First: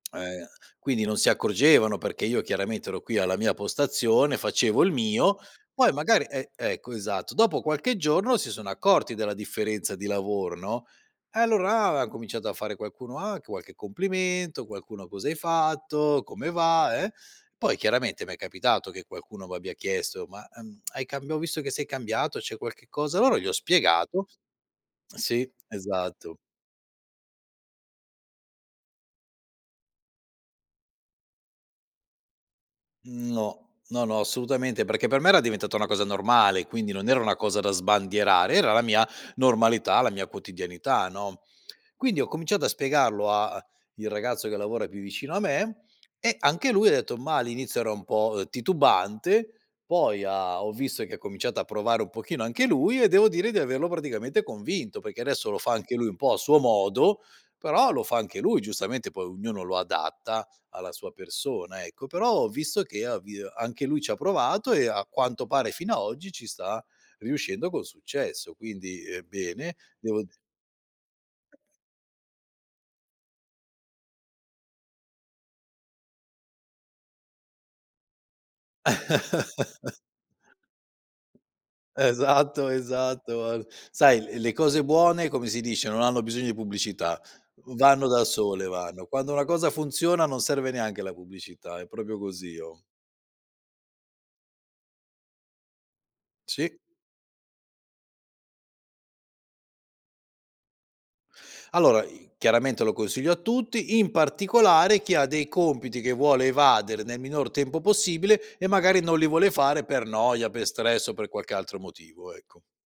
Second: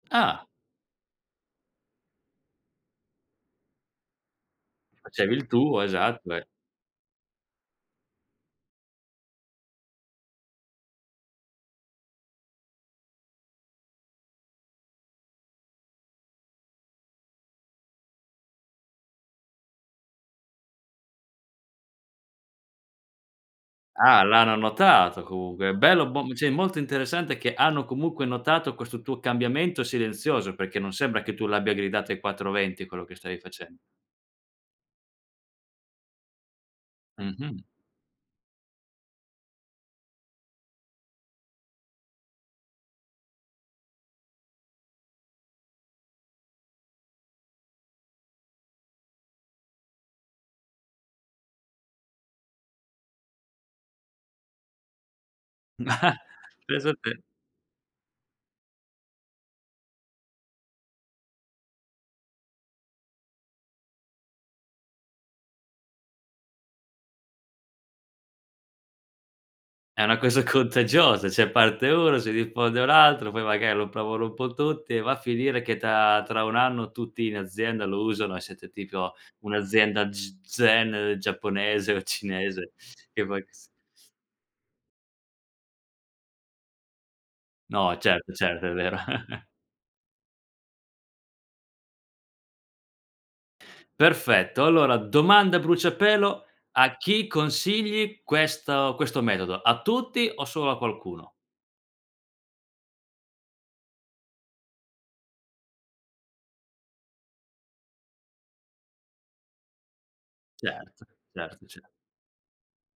Ah. Eh, quindi non si accorgevano perché io chiaramente ero qui alla mia postazione, facevo il Facevi mio, il tuo, poi magari esatto eh. e ecco esatto. Dopo qualche giorno si sono accorti della differenza di lavoro no, e allora là han cominciato a fare qualcuno: "Ah!" anche qualche complimento, qualcuno: "Cosa hai fatto, come va?", eh poi chiaramente m'è capitato che qualcuno m'abbia chiesto: "Ma ehm hai camb ho visto che sei cambiato, c'è qualche cosa" allora gli ho Ah, spiegato l'hanno notato Sì, comunque, bello, bom esatto. sì, molto interessante che hanno comunque notato questo tuo cambiamento silenzioso, perché non sembra che tu l'abbia gridato ai quattro venti quello che stavi No, facen no, no, assolutamente, perché per me era diventata una cosa normale, quindi non era una cosa Mh-mh. da sbandierare, era la mia normalità, la mia quotidianità no, quindi ho cominciato a spiegarlo a il ragazzo che lavora più vicino a me e anche lui ha detto, ma all'inizio era un po' titubante, poi ha ho visto che ha cominciato a provare un pochino anche lui e devo dire di averlo praticamente convinto, perché adesso lo fa Mh, anche lui un ah, po' a suo pensa modo, te. però lo fa anche lui. Giustamente poi ognuno lo adatta alla sua persona ecco, però ho visto che ha vi anche lui ci ha provato e a quanto pare fino a oggi ci sta riuscendo con successo. Quindi, ehm, bene È una devo d cosa contagiosa, cioè parte 1, si diffonde un altro, poi magari lo provano un po' tutti e va a finire che ta tra 1 anno tutti in azienda lo usano, e siete tipo un'azienda g zen giapponese o Esatto, cinese che vuoi esatto, che s ar Sai l le cose buone, come si dice, non hanno bisogno di pubblicità, v No vanno da certo, sole, certo, è vero. vanno. Quando una cosa funziona non serve neanche la pubblicità, è proprio così oh. Perfetto, allora domanda a bruciapelo, Sì. a chi consigli questo questo metodo, a tutti o solo a qualcuno? Allora i chiaramente lo consiglio a tutti, in particolare chi ha dei compiti che vuole evadere nel minor tempo possibile e magari non li vuole fare per noia, per Certo, stress o per qualche certo, altro ce motivo, ecco.